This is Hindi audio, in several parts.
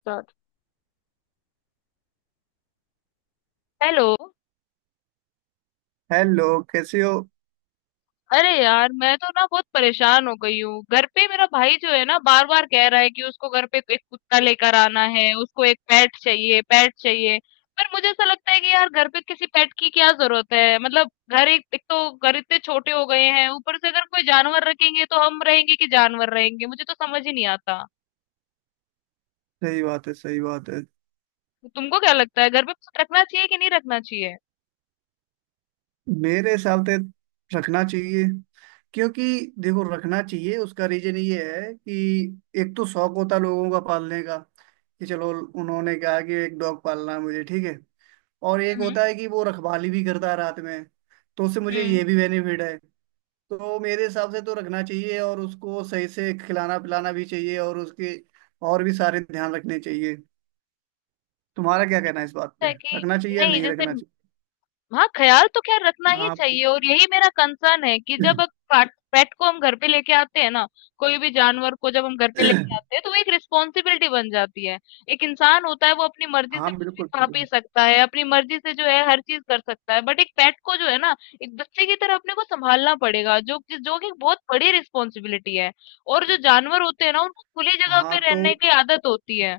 स्टार्ट। हेलो। हेलो, कैसे हो। अरे यार मैं तो ना बहुत परेशान हो गई हूँ। घर पे मेरा भाई जो है ना बार बार कह रहा है कि उसको घर पे एक कुत्ता लेकर आना है। उसको एक पेट चाहिए पेट चाहिए। पर मुझे ऐसा लगता है कि यार घर पे किसी पेट की क्या जरूरत है। मतलब घर एक, एक तो घर इतने छोटे हो गए हैं। ऊपर से अगर कोई जानवर रखेंगे तो हम रहेंगे कि जानवर रहेंगे, मुझे तो समझ ही नहीं आता। सही बात है, सही बात है। तुमको क्या लगता है, घर पे रखना चाहिए कि नहीं रखना चाहिए? मेरे हिसाब से रखना चाहिए, क्योंकि देखो रखना चाहिए उसका रीजन ये है कि एक तो शौक होता है लोगों का पालने का कि चलो उन्होंने कहा कि एक डॉग पालना है मुझे, ठीक है। और एक हम्म। होता है कि वो रखवाली भी करता है रात में, तो उससे मुझे हम्म। ये भी बेनिफिट है। तो मेरे हिसाब से तो रखना चाहिए और उसको सही से खिलाना पिलाना भी चाहिए, और उसके और भी सारे ध्यान रखने चाहिए। तुम्हारा क्या कहना है इस बात पे, है कि रखना चाहिए या नहीं? नहीं जैसे, रखना चाहिए। हाँ, ख्याल तो खैर रखना ही चाहिए और यही मेरा कंसर्न है कि हाँ, जब पेट को हम घर पे लेके आते हैं ना, कोई भी जानवर को जब हम घर पे लेके हाँ, आते हैं तो वो एक रिस्पॉन्सिबिलिटी बन जाती है। एक इंसान होता है वो अपनी मर्जी से कुछ भी बिल्कुल खा पी बिल्कुल। सकता है, अपनी मर्जी से जो है हर चीज कर सकता है, बट एक पेट को जो है ना एक बच्चे की तरह अपने को संभालना पड़ेगा, जो कि एक बहुत बड़ी रिस्पॉन्सिबिलिटी है। और जो जानवर होते हैं ना उनको खुली जगह हाँ, पे तो रहने की आदत होती है।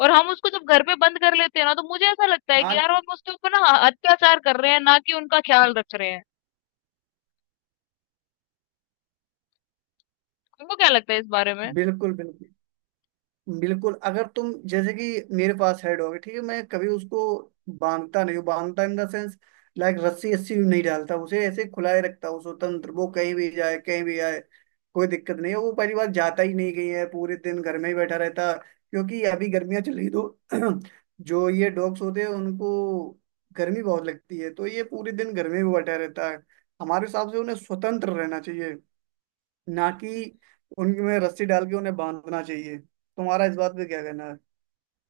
और हम उसको जब घर पे बंद कर लेते हैं ना तो मुझे ऐसा लगता है कि हाँ यार हम उसके ऊपर ना अत्याचार कर रहे हैं ना कि उनका ख्याल रख रहे हैं। तुमको क्या लगता है इस बारे में? बिल्कुल बिल्कुल बिल्कुल। अगर तुम जैसे कि मेरे पास हेड होगी, ठीक है, मैं कभी उसको बांधता नहीं हूँ, बांधता इन द सेंस लाइक रस्सी, रस्सी नहीं डालता उसे, ऐसे खुला ही रखता हूँ स्वतंत्र। वो कहीं भी जाए कहीं भी आए, कोई दिक्कत नहीं है। वो पहली बार जाता ही नहीं कहीं है, पूरे दिन घर में ही बैठा रहता, क्योंकि अभी गर्मियाँ चल रही। तो जो ये डॉग्स होते हैं उनको गर्मी बहुत लगती है, तो ये पूरे दिन घर में भी बैठा रहता है। हमारे हिसाब से उन्हें स्वतंत्र रहना चाहिए, ना कि उनमें रस्सी डाल के उन्हें बांधना चाहिए। तुम्हारा इस बात पे क्या कहना है।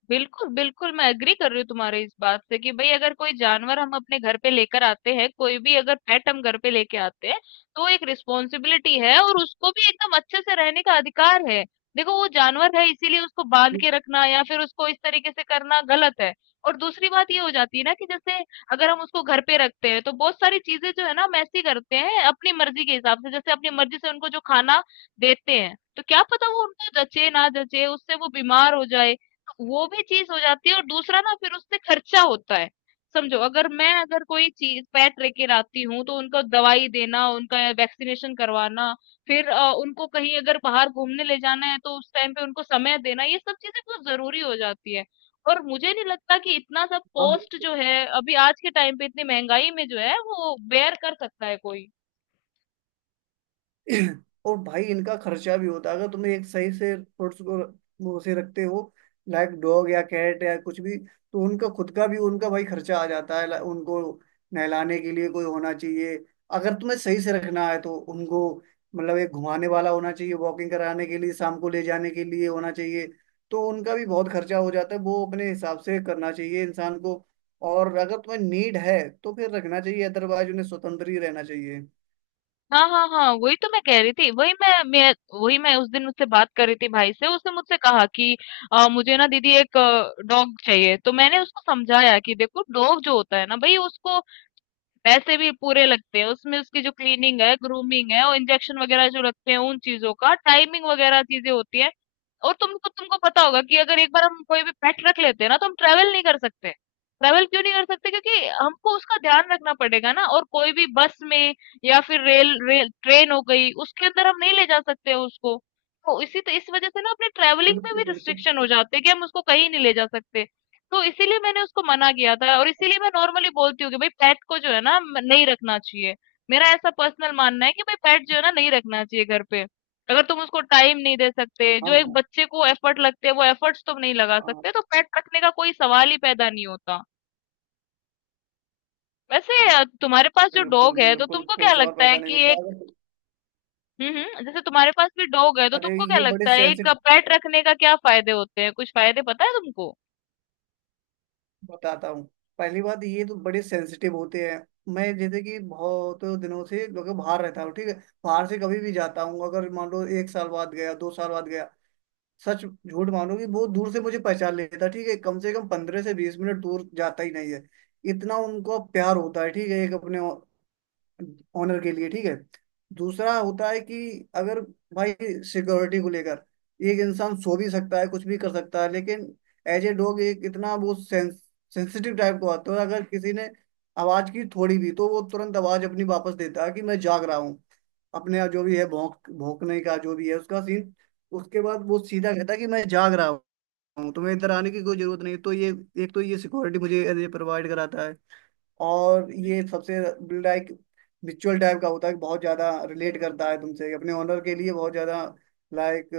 बिल्कुल, बिल्कुल, मैं एग्री कर रही हूँ तुम्हारे इस बात से कि भई अगर कोई जानवर हम अपने घर पे लेकर आते हैं, कोई भी अगर पेट हम घर पे लेके आते हैं, तो वो एक रिस्पॉन्सिबिलिटी है और उसको भी एकदम अच्छे से रहने का अधिकार है। देखो, वो जानवर है, इसीलिए उसको बांध जी, के रखना या फिर उसको इस तरीके से करना गलत है। और दूसरी बात ये हो जाती है ना कि जैसे अगर हम उसको घर पे रखते हैं तो बहुत सारी चीजें जो है ना हम ऐसी करते हैं अपनी मर्जी के हिसाब से। जैसे अपनी मर्जी से उनको जो खाना देते हैं तो क्या पता वो उनको जचे ना जचे, उससे वो बीमार हो जाए। वो भी चीज हो जाती है। और दूसरा ना, फिर उससे खर्चा होता है। समझो अगर मैं अगर कोई चीज पेट लेके आती हूँ तो उनको दवाई देना, उनका वैक्सीनेशन करवाना, फिर उनको कहीं अगर बाहर घूमने ले जाना है तो उस टाइम पे उनको समय देना, ये सब चीजें बहुत जरूरी हो जाती है। और मुझे नहीं लगता कि इतना सब हाँ। कॉस्ट जो है अभी आज के टाइम पे इतनी महंगाई में जो है वो बेयर कर सकता है कोई। और भाई इनका खर्चा भी होता है। अगर तुम्हें एक सही से पेट्स को वो से रखते हो, लाइक डॉग या कैट या कुछ भी, तो उनका खुद का भी उनका भाई खर्चा आ जाता है। उनको नहलाने के लिए कोई होना चाहिए। अगर तुम्हें सही से रखना है तो उनको मतलब एक घुमाने वाला होना चाहिए, वॉकिंग कराने के लिए शाम को ले जाने के लिए होना चाहिए। तो उनका भी बहुत खर्चा हो जाता है, वो अपने हिसाब से करना चाहिए इंसान को। और अगर तुम्हें नीड है तो फिर रखना चाहिए, अदरवाइज उन्हें स्वतंत्र ही रहना चाहिए। हाँ, हाँ, हाँ, वही तो मैं कह रही थी। वही मैं वही मैं उस दिन उससे बात कर रही थी भाई से। उसने मुझसे कहा कि मुझे ना दीदी एक डॉग चाहिए। तो मैंने उसको समझाया कि देखो डॉग जो होता है ना भाई, उसको पैसे भी पूरे लगते हैं उसमें। उसकी जो क्लीनिंग है, ग्रूमिंग है, और इंजेक्शन वगैरह जो लगते हैं उन चीजों का टाइमिंग वगैरह चीजें होती है। और तुमको तुमको पता होगा कि अगर एक बार हम कोई भी पेट रख लेते हैं ना तो हम ट्रेवल नहीं कर सकते। ट्रेवल क्यों नहीं कर सकते? क्योंकि हमको उसका ध्यान रखना पड़ेगा ना, और कोई भी बस में या फिर रेल रेल ट्रेन हो गई, उसके अंदर हम नहीं ले जा सकते हैं उसको। तो इसी तो इस वजह से ना अपने ट्रेवलिंग पे बिल्कुल भी बिल्कुल। रिस्ट्रिक्शन हो जाते हैं कि हम उसको कहीं नहीं ले जा सकते। तो इसीलिए मैंने उसको मना किया था और इसीलिए मैं नॉर्मली बोलती हूँ कि भाई पेट को जो है ना नहीं रखना चाहिए। मेरा ऐसा पर्सनल मानना है कि भाई पेट जो है ना नहीं रखना चाहिए घर पे। अगर तुम उसको टाइम नहीं दे सकते, जो एक हाँ, बच्चे को एफर्ट लगते हैं वो एफर्ट्स तुम नहीं लगा हाँ, सकते, तो पेट रखने का कोई सवाल ही पैदा नहीं होता। वैसे तुम्हारे पास जो डॉग बिल्कुल है तो बिल्कुल तुमको कोई क्या सवाल लगता है पैदा नहीं कि एक, होता अगर। हम्म, जैसे तुम्हारे पास भी डॉग है तो अरे तुमको क्या ये बड़े लगता है एक सेंसिटिव, पेट रखने का क्या फायदे होते हैं? कुछ फायदे पता है तुमको? बताता हूँ। पहली बात, ये तो बड़े सेंसिटिव होते हैं। मैं जैसे कि बहुत दिनों से लोग बाहर रहता हूँ, ठीक है। बाहर से कभी भी जाता हूँ, अगर मान लो एक साल बाद गया, 2 साल बाद गया, सच झूठ मानो कि बहुत दूर से मुझे पहचान लेता, ठीक है। कम से कम 15 से 20 मिनट दूर जाता ही नहीं है, इतना उनको प्यार होता है, ठीक है, एक अपने ऑनर के लिए, ठीक है। दूसरा होता है कि अगर भाई सिक्योरिटी को लेकर, एक इंसान सो भी सकता है कुछ भी कर सकता है, लेकिन एज ए डॉग एक इतना वो सेंसिटिव टाइप का होता है, अगर किसी ने आवाज की थोड़ी भी तो वो तुरंत आवाज अपनी वापस देता है कि मैं जाग रहा हूँ। अपने जो भी है भौंक भौंकने का जो भी है उसका सीन, उसके बाद वो सीधा कहता है कि मैं जाग रहा हूँ, तुम्हें इधर आने की कोई जरूरत नहीं। तो ये एक तो ये सिक्योरिटी मुझे प्रोवाइड कराता है। और ये सबसे लाइक रिचुअल टाइप का होता है कि बहुत ज़्यादा रिलेट करता है तुमसे, अपने ओनर के लिए बहुत ज़्यादा, लाइक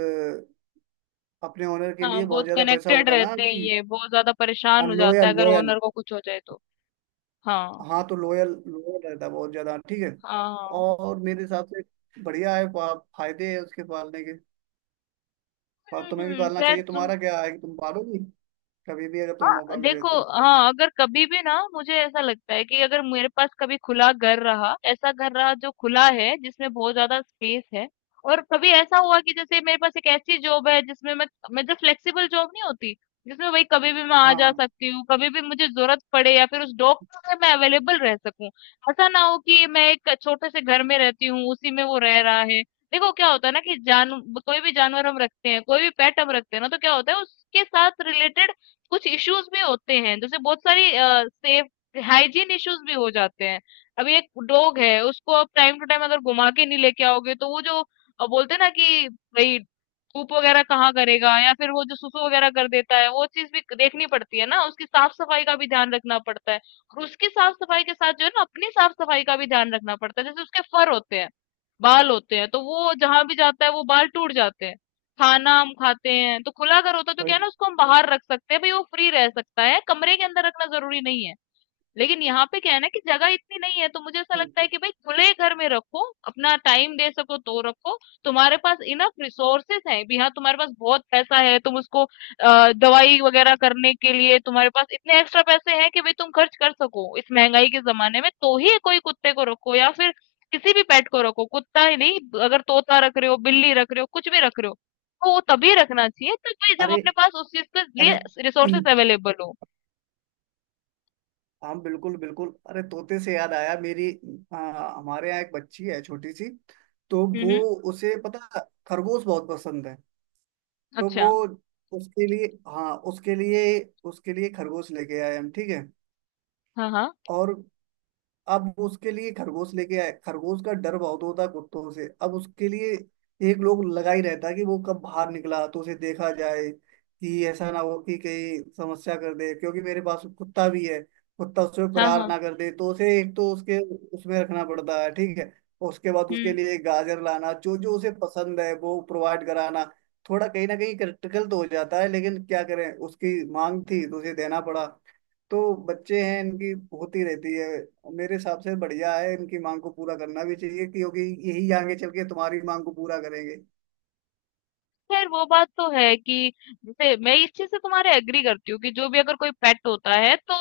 अपने ओनर के हाँ, लिए बहुत बहुत ज़्यादा वैसा कनेक्टेड होता है ना रहते हैं, कि ये बहुत ज्यादा परेशान हो जाता है लोयल, अगर लोयल। ओनर को कुछ हो जाए तो। हाँ। हाँ, तो लोयल, लोयल रहता है बहुत ज़्यादा, ठीक है। हाँ, हाँ। और मेरे हिसाब से बढ़िया है, फायदे है उसके पालने के। और तुम्हें भी हम्म, पालना खैर चाहिए। तुम, तुम्हारा क्या है कि तुम पालोगी कभी भी अगर तुम्हें हाँ, मौका मिले देखो, तो। हाँ, अगर कभी भी ना मुझे ऐसा लगता है कि अगर मेरे पास कभी खुला घर रहा, ऐसा घर रहा जो खुला है जिसमें बहुत ज्यादा स्पेस है, और कभी ऐसा हुआ कि जैसे मेरे पास एक ऐसी जॉब है जिसमें मैं, जो फ्लेक्सिबल जॉब नहीं होती जिसमें भाई कभी भी मैं आ हाँ, जा हाँ, सकती हूँ, कभी भी मुझे जरूरत पड़े या फिर उस जॉब में मैं अवेलेबल रह सकूं। ऐसा ना हो कि मैं एक छोटे से घर में रहती हूँ उसी में वो रह रहा है। देखो क्या होता है ना कि जान, कोई भी जानवर हम रखते हैं, कोई भी पेट हम रखते हैं ना तो क्या होता है, उसके साथ रिलेटेड कुछ इश्यूज भी होते हैं। जैसे बहुत सारी सेफ, हाइजीन इश्यूज भी हो जाते हैं। अभी एक डॉग है, उसको आप टाइम टू टाइम अगर घुमा के नहीं लेके आओगे तो वो जो बोलते हैं ना कि भाई धूप वगैरह कहाँ करेगा, या फिर वो जो सुसु वगैरह कर देता है, वो चीज भी देखनी पड़ती है ना। उसकी साफ सफाई का भी ध्यान रखना पड़ता है, और उसकी साफ सफाई के साथ जो है ना अपनी साफ सफाई का भी ध्यान रखना पड़ता है। जैसे उसके फर होते हैं, बाल होते हैं, तो वो जहां भी जाता है वो बाल टूट जाते हैं। खाना हम खाते हैं, तो खुला अगर होता तो क्या भाई है ना, उसको हम बाहर रख सकते हैं, भाई वो फ्री रह सकता है, कमरे के अंदर रखना जरूरी नहीं है। लेकिन यहाँ पे क्या है ना कि जगह इतनी नहीं है। तो मुझे ऐसा लगता है बिल्कुल। कि भाई खुले घर में रखो, अपना टाइम दे सको तो रखो, तुम्हारे पास इनफ रिसोर्सेस हैं भी, हाँ तुम्हारे पास बहुत पैसा है, तुम उसको दवाई वगैरह करने के लिए तुम्हारे पास इतने एक्स्ट्रा पैसे हैं कि भाई तुम खर्च कर सको, इस महंगाई के जमाने में तो ही कोई कुत्ते को रखो। या फिर किसी भी पेट को रखो, कुत्ता ही नहीं, अगर तोता रख रहे हो, बिल्ली रख रहे हो, कुछ भी रख रहे हो, तो वो तभी रखना चाहिए, तो भाई जब अरे, अपने पास उस चीज के अरे। लिए रिसोर्सेस अवेलेबल हो। हाँ बिल्कुल बिल्कुल। अरे, तोते से याद आया मेरी। हाँ, हमारे यहाँ एक बच्ची है छोटी सी। तो हम्म, वो, उसे पता, खरगोश बहुत पसंद है। तो वो, अच्छा, उसके लिए, हाँ उसके लिए, उसके लिए खरगोश लेके आए हम, ठीक है। हाँ, हाँ, और अब उसके लिए खरगोश लेके आए। खरगोश का डर बहुत होता है कुत्तों से। अब उसके लिए एक लोग लगा ही रहता है कि वो कब बाहर निकला तो उसे देखा जाए, कि ऐसा ना हो कि कहीं समस्या कर दे, क्योंकि मेरे पास कुत्ता भी है। कुत्ता उस पर हाँ, प्रहार हाँ, ना कर दे, तो उसे एक तो उसके उसमें रखना पड़ता है, ठीक है। उसके बाद उसके हुँ। लिए गाजर लाना, जो जो उसे पसंद है वो प्रोवाइड कराना। थोड़ा कहीं ना कहीं क्रिटिकल तो हो जाता है, लेकिन क्या करें उसकी मांग थी तो उसे देना पड़ा। तो बच्चे हैं, इनकी होती रहती है। मेरे हिसाब से बढ़िया है, इनकी मांग को पूरा करना भी चाहिए, क्योंकि यही आगे चल के तुम्हारी मांग को पूरा करेंगे। खैर वो बात तो है कि जैसे मैं इस चीज़ से तुम्हारे एग्री करती हूँ कि जो भी अगर कोई पेट होता है तो,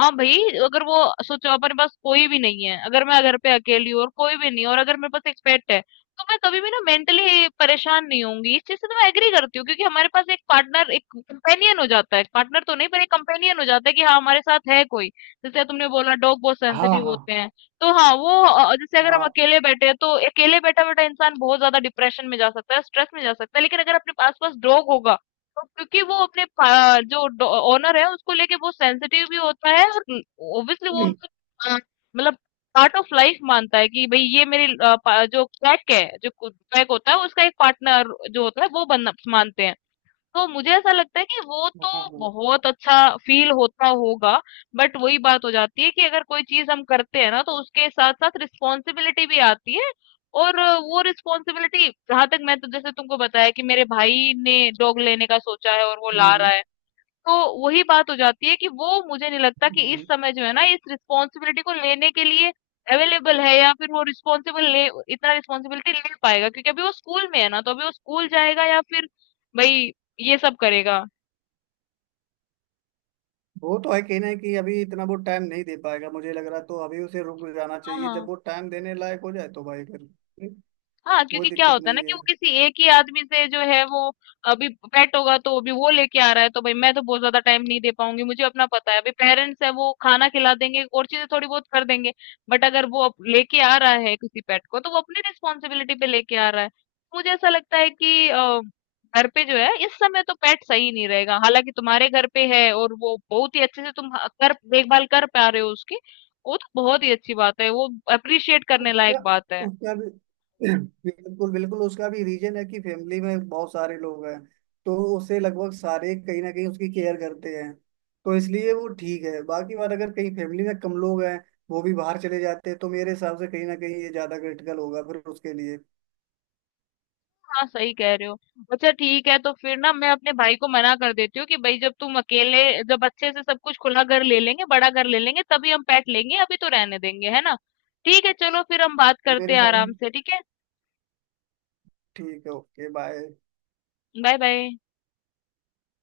हाँ भाई, अगर वो, सोचो अपने पास कोई भी नहीं है, अगर मैं घर पे अकेली हूँ और कोई भी नहीं है और अगर मेरे पास एक पेट है, तो मैं कभी भी ना मेंटली परेशान नहीं होऊंगी। इस चीज़ से तो मैं एग्री करती हूँ क्योंकि हमारे पास एक पार्टनर, एक कंपेनियन हो जाता है, पार्टनर तो नहीं पर एक कंपेनियन हो जाता है कि हाँ हमारे साथ है कोई। जैसे तुमने बोला डॉग बहुत हाँ, सेंसिटिव हाँ, होते हैं। तो हाँ, वो जैसे अगर हम हाँ, अकेले बैठे हैं तो अकेले बैठा बैठा इंसान बहुत ज्यादा डिप्रेशन में जा सकता है, स्ट्रेस में जा सकता है, लेकिन अगर अपने आसपास डॉग होगा तो, क्योंकि वो अपने जो ओनर है उसको लेके बहुत सेंसिटिव भी होता है, और ऑब्वियसली वो उनका अ, मतलब पार्ट ऑफ लाइफ मानता है कि भाई ये मेरी जो पैक है, जो पैक होता है उसका एक पार्टनर जो होता है वो बनना मानते हैं। तो मुझे ऐसा लगता है कि वो हाँ, तो हाँ। बहुत अच्छा फील होता होगा। बट वही बात हो जाती है कि अगर कोई चीज हम करते हैं ना तो उसके साथ साथ रिस्पॉन्सिबिलिटी भी आती है। और वो रिस्पॉन्सिबिलिटी, जहां तक मैं, तो जैसे तुमको बताया कि मेरे भाई ने डॉग लेने का सोचा है और वो ला रहा हम्म, है, तो वही बात हो जाती है कि वो, मुझे नहीं लगता कि इस हम्म। समय जो है ना इस रिस्पॉन्सिबिलिटी को लेने के लिए अवेलेबल है, या फिर वो रिस्पॉन्सिबल, ले, इतना रिस्पॉन्सिबिलिटी ले पाएगा। क्योंकि अभी वो स्कूल में है ना, तो अभी वो स्कूल जाएगा या फिर भाई ये सब करेगा। वो तो है, कहना है कि अभी इतना वो टाइम नहीं दे पाएगा मुझे लग रहा है, तो अभी उसे रुक जाना चाहिए, जब हाँ, वो टाइम देने लायक हो जाए तो भाई फिर हाँ, कोई क्योंकि क्या दिक्कत होता है ना नहीं कि वो है। किसी एक ही आदमी से जो है वो, अभी पेट होगा तो अभी वो लेके आ रहा है तो भाई मैं तो बहुत ज्यादा टाइम नहीं दे पाऊंगी, मुझे अपना पता है, अभी पेरेंट्स है वो खाना खिला देंगे और चीजें थोड़ी बहुत कर देंगे। बट अगर वो अब लेके आ रहा है किसी पेट को तो वो अपनी रिस्पॉन्सिबिलिटी पे लेके आ रहा है। मुझे ऐसा लगता है कि घर पे जो है इस समय तो पेट सही नहीं रहेगा। हालांकि तुम्हारे घर पे है और वो बहुत ही अच्छे से तुम कर, देखभाल कर पा रहे हो उसकी, वो तो बहुत ही अच्छी बात है, वो अप्रिशिएट करने उसका लायक बात है। उसका भी, बिल्कुल बिल्कुल, उसका भी रीजन है कि फैमिली में बहुत सारे लोग हैं, तो उसे लगभग सारे कहीं ना कहीं उसकी केयर करते हैं, तो इसलिए वो ठीक है। बाकी बात, अगर कहीं फैमिली में कम लोग हैं, वो भी बाहर चले जाते हैं, तो मेरे हिसाब से कहीं ना कहीं ये ज्यादा क्रिटिकल होगा फिर उसके लिए। हाँ, सही कह रहे हो। अच्छा ठीक है, तो फिर ना मैं अपने भाई को मना कर देती हूँ कि भाई जब तुम अकेले, जब अच्छे से सब कुछ खुला घर ले लेंगे, बड़ा घर ले लेंगे तभी हम पेट लेंगे, अभी तो रहने देंगे, है ना। ठीक है, चलो फिर हम बात करते मेरे हैं हिसाब से आराम से, ठीक है। ठीक है। Okay, bye. Bye bye.